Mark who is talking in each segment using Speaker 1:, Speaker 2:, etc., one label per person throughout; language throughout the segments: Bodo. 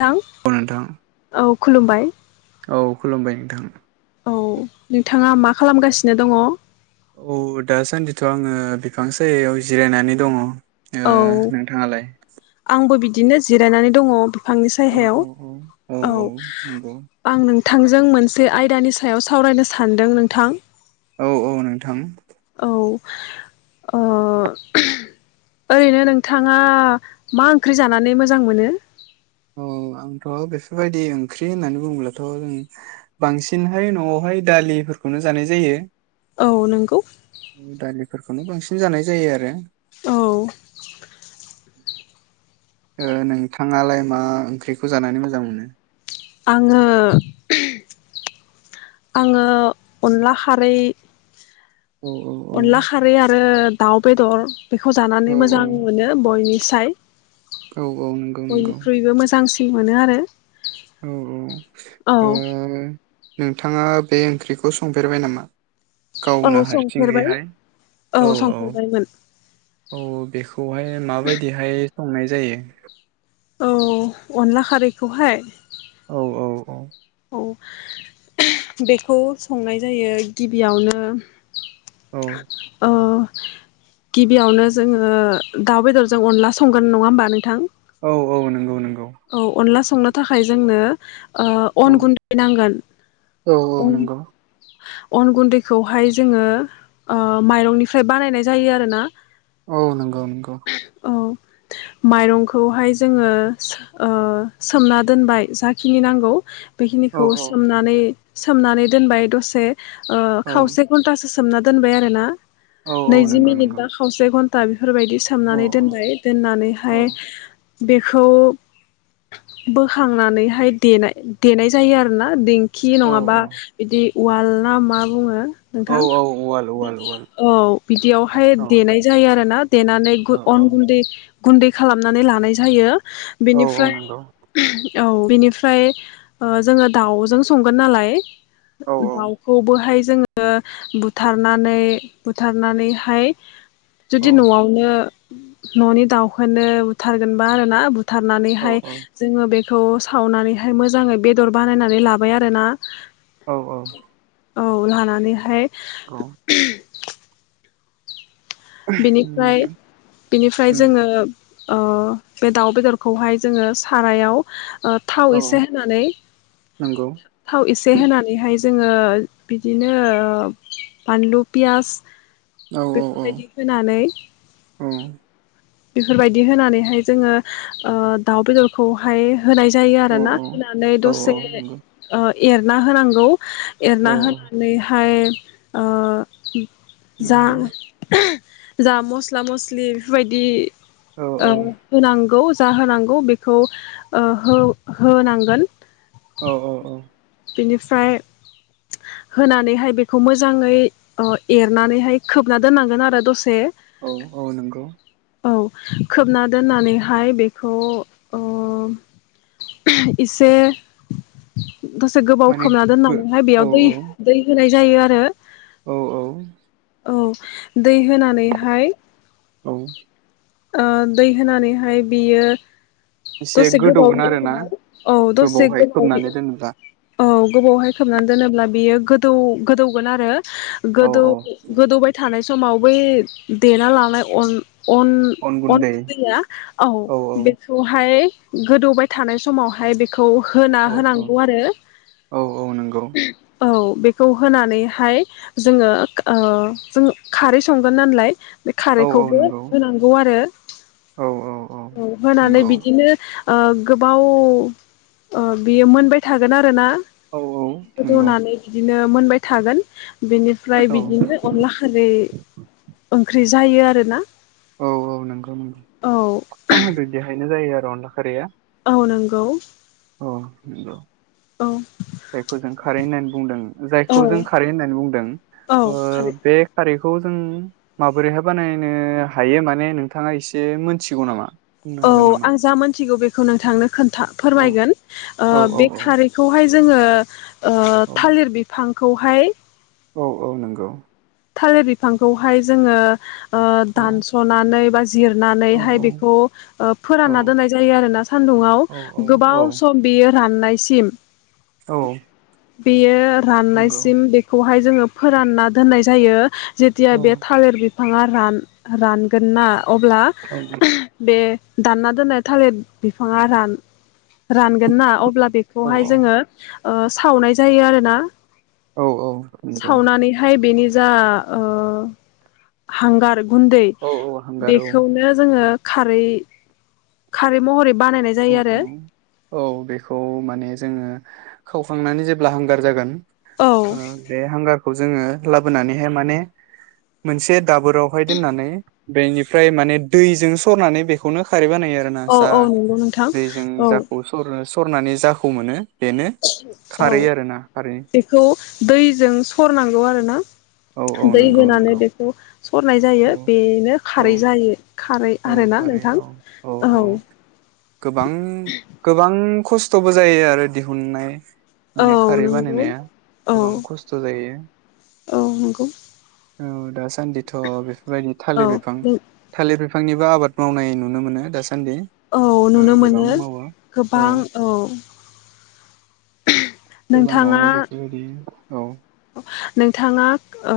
Speaker 1: थां
Speaker 2: औ नोंथां
Speaker 1: औ खुलुमबाय
Speaker 2: औ खुलुमबाय नोंथां
Speaker 1: औ। [inaudible] थांआ मा खालामगासिनो दंङ?
Speaker 2: थ आंङो बिफां सायायाव जिरायनानै दंङ। ओ नोंथांआलाय?
Speaker 1: दिनो जिरायनानै दङ। फांनि सायहायाव
Speaker 2: औ औ
Speaker 1: औ
Speaker 2: नंगौ
Speaker 1: आं नों थांजों मोनसे आयदानि सायाव सावरायनो सानदों नोंथां।
Speaker 2: औ औ नोंथां।
Speaker 1: औ ओ ओरैनो नोंथाङा मा ओंख्रि जानानै मोजां मोनो?
Speaker 2: औ आंथ बेफोरबायदि ओंख्रि होननानै बुङोब्लाथ जों बांसिनहाय नआवहाय दालिफोरखौनो जानाय जायो।
Speaker 1: औ नोंगौ।
Speaker 2: फोरखौनो बांसिन जानाय जायो आरो।
Speaker 1: औ।
Speaker 2: [inaudible] ओ नोंथाङालाय मा ओंख्रिखौ जानानै मोजां मोनो?
Speaker 1: आङो आङो अनला खारै।
Speaker 2: औ औ औ
Speaker 1: अनला खारै आरो। दाउ बेदर। बेखौ
Speaker 2: औ
Speaker 1: जानानै मोजां मोनो बयनि साय।
Speaker 2: औ औ नंगौ नंगौ
Speaker 1: बयनिख्रुइबो मोजांसि मोनो आरो।
Speaker 2: औ औ
Speaker 1: औ
Speaker 2: ओ नोंथाङा बे ओंख्रिखौ संफेरबाय नामा?
Speaker 1: औ
Speaker 2: गावनो
Speaker 1: संफेरबाय
Speaker 2: हारसिंयैहाय औ औ औ बेखौहाय माबायदिहाय। संनाय जायो?
Speaker 1: औ अनला खारैखौहाय।
Speaker 2: औ औ औ।
Speaker 1: औ बेखौ संनाय जायो गिबियावनो ओ गिबियावनो जोङो दाउ बेदरजों अनला संगोन नङा होमबा नोंथां।
Speaker 2: औ औ नंगौ नंगौ।
Speaker 1: औ अनलास। संनो थाखाय जोंनो। ओ
Speaker 2: औ
Speaker 1: अन गुन्दै नांगोन।
Speaker 2: औ औ नंगौ।
Speaker 1: अन गुन्दैखौहाय जोङो ओ माइरंनिफ्राय बानायनाय जायो आरोना।
Speaker 2: औ नंगौ। गौ।
Speaker 1: औ माइरंखौहाय जोङो ओ सोमना दोनबाय जाखिनि नांगौ
Speaker 2: औ
Speaker 1: बेखिनिखौ
Speaker 2: औ
Speaker 1: सोमनानै सोमनानै दोनबाय दसे। ओ
Speaker 2: औ
Speaker 1: खावसे घन्टासो सो सोमना दोनबाय आरो ना।
Speaker 2: औ औ
Speaker 1: नैजि
Speaker 2: नंगौ
Speaker 1: मिनिट
Speaker 2: नंगौ।
Speaker 1: बा खावसे घन्ट दा बेफोरबायदि
Speaker 2: औ
Speaker 1: सोमनानै दोनबाय
Speaker 2: औ
Speaker 1: दोननानैहाय बेखौ बोखांनानैहाय देनाय देनाय जायो आरोना देंखि
Speaker 2: औ
Speaker 1: नङाबा बिदि उवाल ना मा बुङो?
Speaker 2: औ
Speaker 1: नोंथां
Speaker 2: औ उवाल उवाल
Speaker 1: बिदि
Speaker 2: उवाल
Speaker 1: औ बिदियावहाय
Speaker 2: औ
Speaker 1: देनाय जायो आरोना। देनानै
Speaker 2: औ
Speaker 1: अन गुन्दै गुन्दै खालामनानै लानाय जायो।
Speaker 2: औ औ
Speaker 1: बेनिफ्राय
Speaker 2: नंगौ
Speaker 1: औ बिनिफ्राय ओ जोङो दाउजों संगोन नालाय।
Speaker 2: औ
Speaker 1: दाउखौबोहाय जोङो बुथारनानै बुथारनानैहाय
Speaker 2: औ
Speaker 1: जुदि न'आवनो न'नि दाउखोनो बुथारगोनबा आरोना बु थारनानैहाय
Speaker 2: औ
Speaker 1: जोङो बे खौ सावनानैहाय मोजाङै बेदर बानायनानै लाबाय आरोना।
Speaker 2: औ औ।
Speaker 1: औ लानानैहाय
Speaker 2: औ।
Speaker 1: बिनिफ्राय
Speaker 2: उम
Speaker 1: बिनिफ्राय
Speaker 2: उम
Speaker 1: जोङो अ बे दाउ बेदरखौहाय जोङो सारायाव ओ थाव
Speaker 2: औ
Speaker 1: एसे होनानै
Speaker 2: नंगौ
Speaker 1: थाव एसे होनानैहाय जोङो बिदिनो ओ बानलु, पियास
Speaker 2: औ औ औ।
Speaker 1: नानै।
Speaker 2: औ
Speaker 1: बेफोरबायदि होनानैहाय जोङो ओ दाउ बेदरखौहाय होनाय जायो
Speaker 2: औ
Speaker 1: आरोना होनानै
Speaker 2: औ औ
Speaker 1: दसे
Speaker 2: नंगौ
Speaker 1: ओ एरना होनांगौ।
Speaker 2: औ
Speaker 1: एरना होनानैहाय ओ जा
Speaker 2: नंगौ
Speaker 1: जा मस्ला मस्लि बेफोरबायदि दि
Speaker 2: औ
Speaker 1: ओ
Speaker 2: औ
Speaker 1: होनांगौ। जा होनांगौ बेखौ ओ हौ होनांगोन
Speaker 2: औ औ औ
Speaker 1: बेनिफ्राय होनानैहाय बेखौ मोजाङै अ एरनानैहाय खोबना दोननांगोन आरो दसे।
Speaker 2: औ औ नोंगौ
Speaker 1: औ खोबना दोननानैहाय बेखौ ओ इसे दसे गोबाव
Speaker 2: माने
Speaker 1: खोबना
Speaker 2: गो
Speaker 1: दोननांगौहाय
Speaker 2: औ
Speaker 1: बेयाव दै दै होनाय जायो आरो।
Speaker 2: औ
Speaker 1: औ दै होनानैहाय
Speaker 2: औ
Speaker 1: ओ दै होनानैहाय बियो
Speaker 2: एसे
Speaker 1: दसे
Speaker 2: गोदौगोन
Speaker 1: गोबावनि
Speaker 2: आरोना
Speaker 1: उनाव औ दसे
Speaker 2: गोबावहाय
Speaker 1: गोबाव
Speaker 2: खोबनानै दोनोब्ला?
Speaker 1: औ गोबावहाय खोबनानै दोनोब्ला बेयो गोदौ गोदौगोन आरो
Speaker 2: औ
Speaker 1: गोदौ
Speaker 2: औ
Speaker 1: गोदौबाय थानाय समाव बै देना लांनाय अन अन अन गुन्दैया औ बेखौहाय गोदौबाय थानाय समावहाय बे खौ होना
Speaker 2: औ
Speaker 1: होनांगौ
Speaker 2: औ
Speaker 1: आरो
Speaker 2: औ औ नंगौ
Speaker 1: औ। बेखौ होनानैहाय जोङो ओ जों खारै संगोन नालाय बे
Speaker 2: औ औ
Speaker 1: खारैखौबो
Speaker 2: नंगौ
Speaker 1: गौ आरो
Speaker 2: औ औ
Speaker 1: औ होनानै
Speaker 2: नंगौ
Speaker 1: बिदिनो ओ गोबाव ओ बियो मोनबाय थागोन आरो ना।
Speaker 2: औ औ नंगौ
Speaker 1: रुनानै बिदिनो मोनबाय थागोन। बेनिफ्राय
Speaker 2: औ
Speaker 1: बिदिनो अनला खारै ओंख्रि जायो आरोना।
Speaker 2: औ औ नोंगौ
Speaker 1: औ
Speaker 2: बिदिहायनो जायो आरो। अनला खारिया
Speaker 1: औ नंगौ।
Speaker 2: अ
Speaker 1: औ
Speaker 2: जायखौ जों खारै होननानै बुंदों जायखौ जों
Speaker 1: औ
Speaker 2: खारै होननानै बुंदों
Speaker 1: औ
Speaker 2: ओ
Speaker 1: खारै
Speaker 2: बे खारै बेखौ जों माबोरैहाय बानायनो हायो माने नोंथाङा एसे मोनथिगौ नामा? बुंनो
Speaker 1: औ
Speaker 2: हागोन नामा?
Speaker 1: आं जा मोनथिगौ बेब बेखौ नोंथांनो खोथा
Speaker 2: औ
Speaker 1: फोरमायगोन ओ
Speaker 2: औ औ
Speaker 1: बे खारैखौहाय जोङो ओ
Speaker 2: औ
Speaker 1: थालिर बिफां खौहाय
Speaker 2: औ औ नंगौ
Speaker 1: थालिर बिफांखौहाय जोङो ओ
Speaker 2: औ
Speaker 1: दानस'नानै बा
Speaker 2: औ
Speaker 1: जिरनानैहाय
Speaker 2: औ
Speaker 1: बेखौ ओ
Speaker 2: औ
Speaker 1: फोरानना दोननाय जायो आरोना सान्दुुंआव
Speaker 2: औ
Speaker 1: गोबाव सम बियो राननाय सिम
Speaker 2: औ
Speaker 1: बेयो
Speaker 2: नंगौ
Speaker 1: राननायसिम बेखौहाय जोङो फोरानना दोननाय जायो। जेथिया
Speaker 2: औ
Speaker 1: बे थालिर बिफाङा रान-रानगोन ना अब्ला
Speaker 2: औ
Speaker 1: बे दानना दोननाय थालिर बिफाङा रान रानगोन ना अब्ला
Speaker 2: औ
Speaker 1: बेखौहाय जोङो ओ सावनाय जायो आरो ना?
Speaker 2: औ औ नंगौ
Speaker 1: सावनानैहाय बेनि जा ओ हांगार गुन्दै
Speaker 2: औ औ हांगार औ
Speaker 1: बेखौनो जोङो खारै खारै महरै बानायनाय
Speaker 2: औ
Speaker 1: जायो
Speaker 2: औ
Speaker 1: आरो।
Speaker 2: औ बेखौ माने जोङो खावखांनानै जेब्ला हांगार जागोन औ बे हांगार खौ जोङो लाबोनानैहाय माने मोनसे दाबोरावहाय दोननानै बेनिफ्राय माने दैजों सरनानै बेखौनो खारै बानाय [unintelligible] जा
Speaker 1: औ नंगौ नोंथां
Speaker 2: दैजों
Speaker 1: औ
Speaker 2: जाखौ सरो सरनानै जाखौ मोनो बेनो
Speaker 1: औ
Speaker 2: खारै आरोना खारै
Speaker 1: बेखौ दैजों सरनांगौ आरोना
Speaker 2: औ औ
Speaker 1: दै
Speaker 2: नंगौ
Speaker 1: होनानै
Speaker 2: नंगौ
Speaker 1: बेखौ सरनाय
Speaker 2: औ
Speaker 1: जायो बेनो
Speaker 2: औ
Speaker 1: खारै जायो खारै
Speaker 2: औ
Speaker 1: आरो ना
Speaker 2: खारै
Speaker 1: नोंथां
Speaker 2: औ
Speaker 1: औ
Speaker 2: गोबां गोबां खस्थ'बो जायो आरो दिहुननाय
Speaker 1: औ
Speaker 2: माने खारै
Speaker 1: नंगौ
Speaker 2: बानायनाया
Speaker 1: औ
Speaker 2: गोबां खस्थ' जायो
Speaker 1: औ नंगौ
Speaker 2: औ दा थ' बेफोरबायदि थालिर बिफां
Speaker 1: औ
Speaker 2: थालिर बिफां बिफांनिबो आबाद मावनाय नुनो मोनो दासिम।
Speaker 1: औ नुनो मोनो गोबां औ
Speaker 2: गोबाङावनो
Speaker 1: नोंथाङा
Speaker 2: बेफोरबायदि औ
Speaker 1: नोंथाङा ओ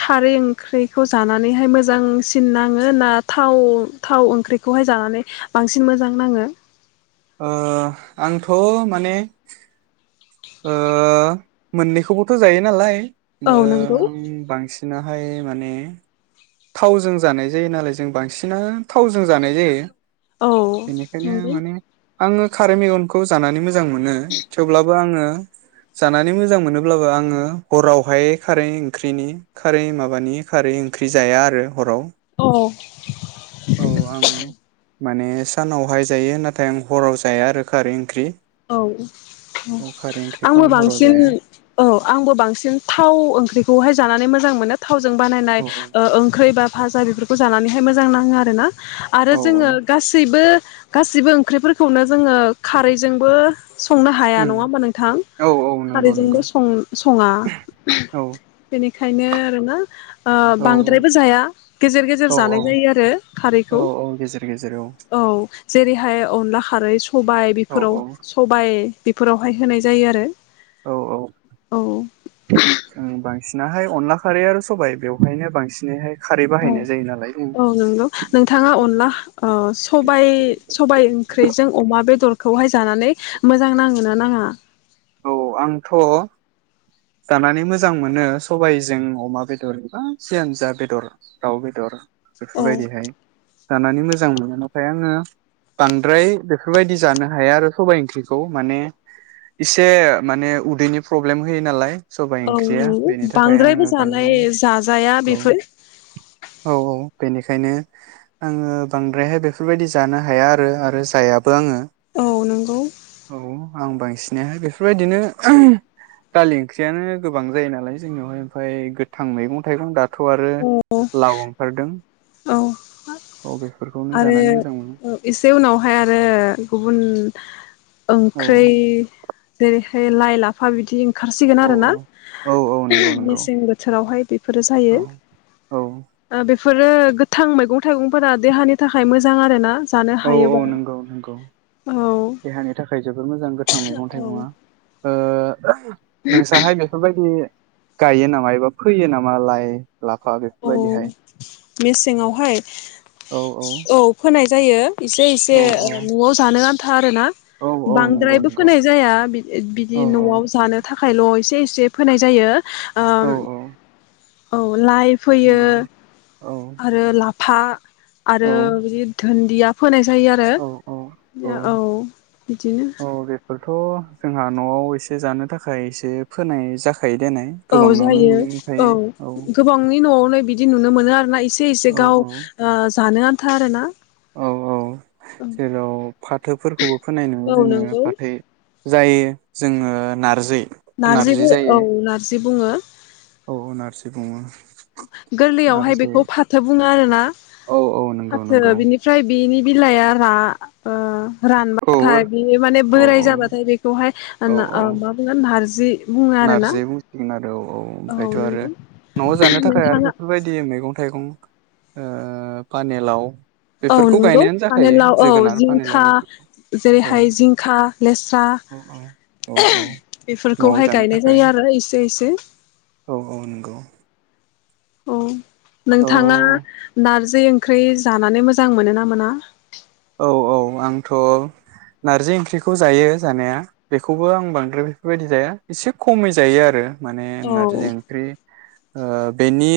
Speaker 1: खारै ओंख्रिखौ जानानैहाय मोजांसिन नाङो ना थाव थाव ओंख्रिखौहाय जानानै बांसिन मोजां नाङो
Speaker 2: ओ आंथ' माने ओ मोननैखौबोथ' जायो नालाय
Speaker 1: औ नंगौ
Speaker 2: बांसिन बिदिनाहाय माने थावजों जानाय जायो नालाय जों बांसिनानो थावजों जानाय जायो
Speaker 1: औ
Speaker 2: बेनिखायनो
Speaker 1: नंगौ
Speaker 2: माने आङो खारै मेगंखौ जानानै मोजां मोनो थेवब्लाबो आङो जानानै मोजां मोनोब्लाबो आङो हरावहाय खारै ओंख्रिनि खारै माबानि खारै ओंख्रि जाया आरो हराव
Speaker 1: औ [inaudible]
Speaker 2: औ आं माने सानावहाय जायो नाथाय आं हराव जाया आरो खारै ओंख्रि
Speaker 1: औ
Speaker 2: औ खारै ओंख्रिखौ
Speaker 1: आंबो
Speaker 2: आं हराव जाया
Speaker 1: बांसिन औ आंबो बांसिन थाव ओंख्रिखौहाय जानानै मोजां मोनो थावजों बानायनाय
Speaker 2: औ
Speaker 1: ओंख्रै बा फाजा बेफोरखौ जानानैहाय मोजां नाङो आरोना आरो
Speaker 2: औ औ
Speaker 1: जोङो गासिबो गासिबो ओंख्रिफोरखौनो जोङो खारै जोंबो संनो हाया
Speaker 2: उम
Speaker 1: नङा होमबा नोंथां
Speaker 2: औ औ नंगौ
Speaker 1: खारैजोंबों
Speaker 2: नंगौ
Speaker 1: सं सङा
Speaker 2: औ
Speaker 1: बेनिखा ओंखायनो आरोना
Speaker 2: औ
Speaker 1: बांद्रायबो जाया गेजेर गेजेर
Speaker 2: औ
Speaker 1: जानाय
Speaker 2: औ
Speaker 1: जायो आरो
Speaker 2: औ
Speaker 1: खारैखौ
Speaker 2: औ गेजेर गेजेर
Speaker 1: औ जेरैहाय अनला खारै सबाइ
Speaker 2: औ
Speaker 1: फोराव
Speaker 2: औ
Speaker 1: सबाय बेफोरावहाय होनाय जायो आरो
Speaker 2: औ औ
Speaker 1: औ
Speaker 2: जों बांसिन। नाहाय अनला खारै आरो सबाय बेवहायनो बांसिनैहाय खारै
Speaker 1: औ
Speaker 2: बाहायनाय जायो नालाय जों
Speaker 1: औ नंगौ नोंथाङा
Speaker 2: बेवहाय
Speaker 1: अनला ओ सबाय सबाय ओंख्रिजों अमा बेदरखौहाय जानानै मोजां नाङो ना नाङा?
Speaker 2: औ आंथ जानानै मोजां मोनो सबायजों अमा बेदर बा जियानोजा बेदर दाउ बेदर।
Speaker 1: औ
Speaker 2: बेफोरबायदिहाय जानानै मोजां मोनो नाथाय आङो बांद्राय बेफोरबायदि जानो हाया आरो सबाय ओंख्रिखौ माने इसे माने उदैनि प्रब्लेम होयो नालाय। सबाय
Speaker 1: औ
Speaker 2: ओंख्रिया
Speaker 1: नंगौ
Speaker 2: बेनि थाखाय
Speaker 1: बांद्रायबो
Speaker 2: आङो
Speaker 1: जानाय
Speaker 2: बांद्राय
Speaker 1: जाजाया
Speaker 2: औ
Speaker 1: बेफोर
Speaker 2: औ औ। बेनिखायनो आङो बांद्रायहाय बेफोरबायदि जानो हाया आरो आरो जायाबो आङो।
Speaker 1: औ नांगौ।
Speaker 2: औ आं बांसिनाहाय बेफोरबायदिनो दालि ओंख्रियानो गोबां जायो नालाय जोंनियावहाय ओमफ्राय गोथां मैगं थाइगं दाथ आरो लाव ओंखारदों
Speaker 1: औ
Speaker 2: अबे
Speaker 1: आरो एसे उनावहाय आरो गुबुन।
Speaker 2: औ
Speaker 1: ओंख्रै जेरैहाय लाइ लाफा बिदि। ओंखारसिगोन
Speaker 2: औ
Speaker 1: आरोना
Speaker 2: औ औ नंगौ नंगौ
Speaker 1: मेसें बोथोरावहाय बेफोरो
Speaker 2: औ
Speaker 1: जायो।
Speaker 2: औ
Speaker 1: बेफोरो गोथां मैगं थाइगंफोरा देहानि। थाखाय मोजां आरो ना?
Speaker 2: औ औ नंगौ नंगौ
Speaker 1: औ
Speaker 2: देहानि थाखाय जोबोर मोजां गोथां मैगं थाइगङा ओ नोंसाहाय बेफोरबायदि गायो नामा एबा फैयो नामा लाय
Speaker 1: औ मेसेंआवहाय औ फोनाय जायो। एसे इसे
Speaker 2: औ
Speaker 1: ओ नआव जानो आन आरोना
Speaker 2: औ औ नंगौ
Speaker 1: बांद्रायबो
Speaker 2: नंगौ
Speaker 1: फोनाय जाया बिदि
Speaker 2: औ
Speaker 1: बिदि नआव जानो थाखायल एसे एसे इसे फोनाय जायो
Speaker 2: औ
Speaker 1: ओम
Speaker 2: औ
Speaker 1: औ लाइ फैयो
Speaker 2: नंगौ औ
Speaker 1: आरो ला था आरो
Speaker 2: औ
Speaker 1: बिदि धोन दिया फोनाय ज जायो
Speaker 2: औ
Speaker 1: आरो औ बिदिनो
Speaker 2: औ बेफोरथ जोंहा नआव एसे जानो थाखाय एसे फोनाय जाख
Speaker 1: औ जायो औ गोबांनि न'आवनो बिदि नुनो मोनो आरो ना इसे एसे एसे
Speaker 2: औ
Speaker 1: गाव ओ जानो आन था आरोना।
Speaker 2: औ औ जेराव फाथोफोरखौबो फोनाय नुयो
Speaker 1: औ
Speaker 2: जोङो
Speaker 1: नंगौ
Speaker 2: फाथै जाय जोङो नारजि नारजि
Speaker 1: नारजिबो
Speaker 2: जायो
Speaker 1: औ नारजि बुङो।
Speaker 2: औ नारसि बुङो।
Speaker 1: गोरलैयावहाय
Speaker 2: नारजि
Speaker 1: बेखौ फाथो बुङो आरो ना
Speaker 2: औ औ नंगौ
Speaker 1: फाथो
Speaker 2: नंगौ
Speaker 1: बिनिफ्राय बेनि बिलाया रा ओ
Speaker 2: औ आरो
Speaker 1: रानबाथाय बेयो माने
Speaker 2: औ
Speaker 1: बोराय
Speaker 2: औ
Speaker 1: जाबाथाय बेखौहाय
Speaker 2: औ
Speaker 1: ना
Speaker 2: औ
Speaker 1: ओ मा बुंगोन नारजि बुङो आरोना
Speaker 2: नारजि बुंसिगोन आरो औ। औ ओमफ्रायथ' आरो न'आव जानो थाखाय आरो
Speaker 1: नोंथाङा
Speaker 2: बेफोरबायदि मैगं थाइगं ओ पानेलाव
Speaker 1: औ
Speaker 2: बेफोरखौ
Speaker 1: नंगौ
Speaker 2: गायनायानो जाखायो
Speaker 1: पानेलाव औ
Speaker 2: जोगोनार फानिलाव
Speaker 1: जिंखा
Speaker 2: बेफोरखौ
Speaker 1: जेरैहाय
Speaker 2: औ
Speaker 1: जिंखा, लेस्रा
Speaker 2: औ औ औ न'आव
Speaker 1: बेफोरखौहाय
Speaker 2: जानो
Speaker 1: गायनाय
Speaker 2: थाखाय
Speaker 1: जायो आरो इसे इसे।
Speaker 2: औ औ नंगौ
Speaker 1: औ।
Speaker 2: औ
Speaker 1: नोंथाङा नारजि ओंख्रि जानानै मोजां मोनो ना मोना?
Speaker 2: औ औ आंथ' नारजि ओंख्रिखौ जायो जानाया बेखौबो आं बांद्राय बेफोरबायदि जाया एसे खमै जायो आरो। माने नारजि
Speaker 1: औ
Speaker 2: ओंख्रि ओ बेनि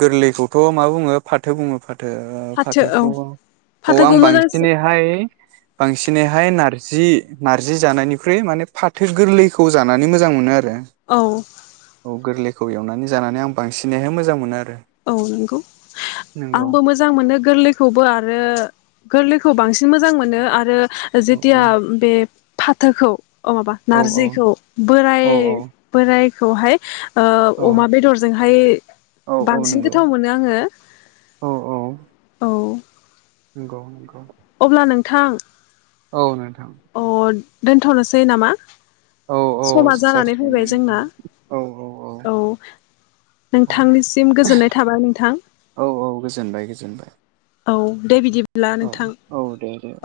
Speaker 2: गोरलैखौथ' मा बुङो फाथो बुङो फा थो ओ
Speaker 1: फाथो औ
Speaker 2: फाथोखौ औ आं
Speaker 1: फाथोखौ
Speaker 2: बांसिन
Speaker 1: मोजांसिन
Speaker 2: दिनैहाय बांसिनैहाय नारजि नार्जि जानायनिख्रुइ माने फाथो गोरलैखौ जानानै मोजां मोनो आरो।
Speaker 1: औ।
Speaker 2: औ गोरलैखौ एवनानै जानानै आं बांसिनैहाय मोजां मोनो आरो।
Speaker 1: औ नंगौ
Speaker 2: नंगौ
Speaker 1: आंबो मोजां मोनो गोरलैखौबो आरो गोरलैखौ बांसिन मोजां मोनो आरो
Speaker 2: औ
Speaker 1: जेथिया
Speaker 2: औ
Speaker 1: बे फाथोखौ। अ माबा
Speaker 2: औ
Speaker 1: नारजिखौ बोराय
Speaker 2: औ
Speaker 1: बोराय। बे खौहाय।
Speaker 2: औ
Speaker 1: ओ अमा बेदरजोंहाय।
Speaker 2: औ औ
Speaker 1: बांसिन
Speaker 2: नंगौ
Speaker 1: गोथाव मोनो आङो।
Speaker 2: औ औ
Speaker 1: औ।
Speaker 2: नंगौ नंगौ।
Speaker 1: अब्ला नोंथां।
Speaker 2: औ नोंथां।
Speaker 1: अ दोनथ'नोसै नामा।
Speaker 2: औ औ
Speaker 1: समा जानानै
Speaker 2: जासिगोन दे
Speaker 1: फैबाय जोंना
Speaker 2: नोंथां औ औ औ औ
Speaker 1: नोंथांनिसिम गोजोननाय थाबाय नोंथां
Speaker 2: औ औ गोजोनबाय गोजोनबाय।
Speaker 1: औ दे बिदि।
Speaker 2: औ औ दे दे औ।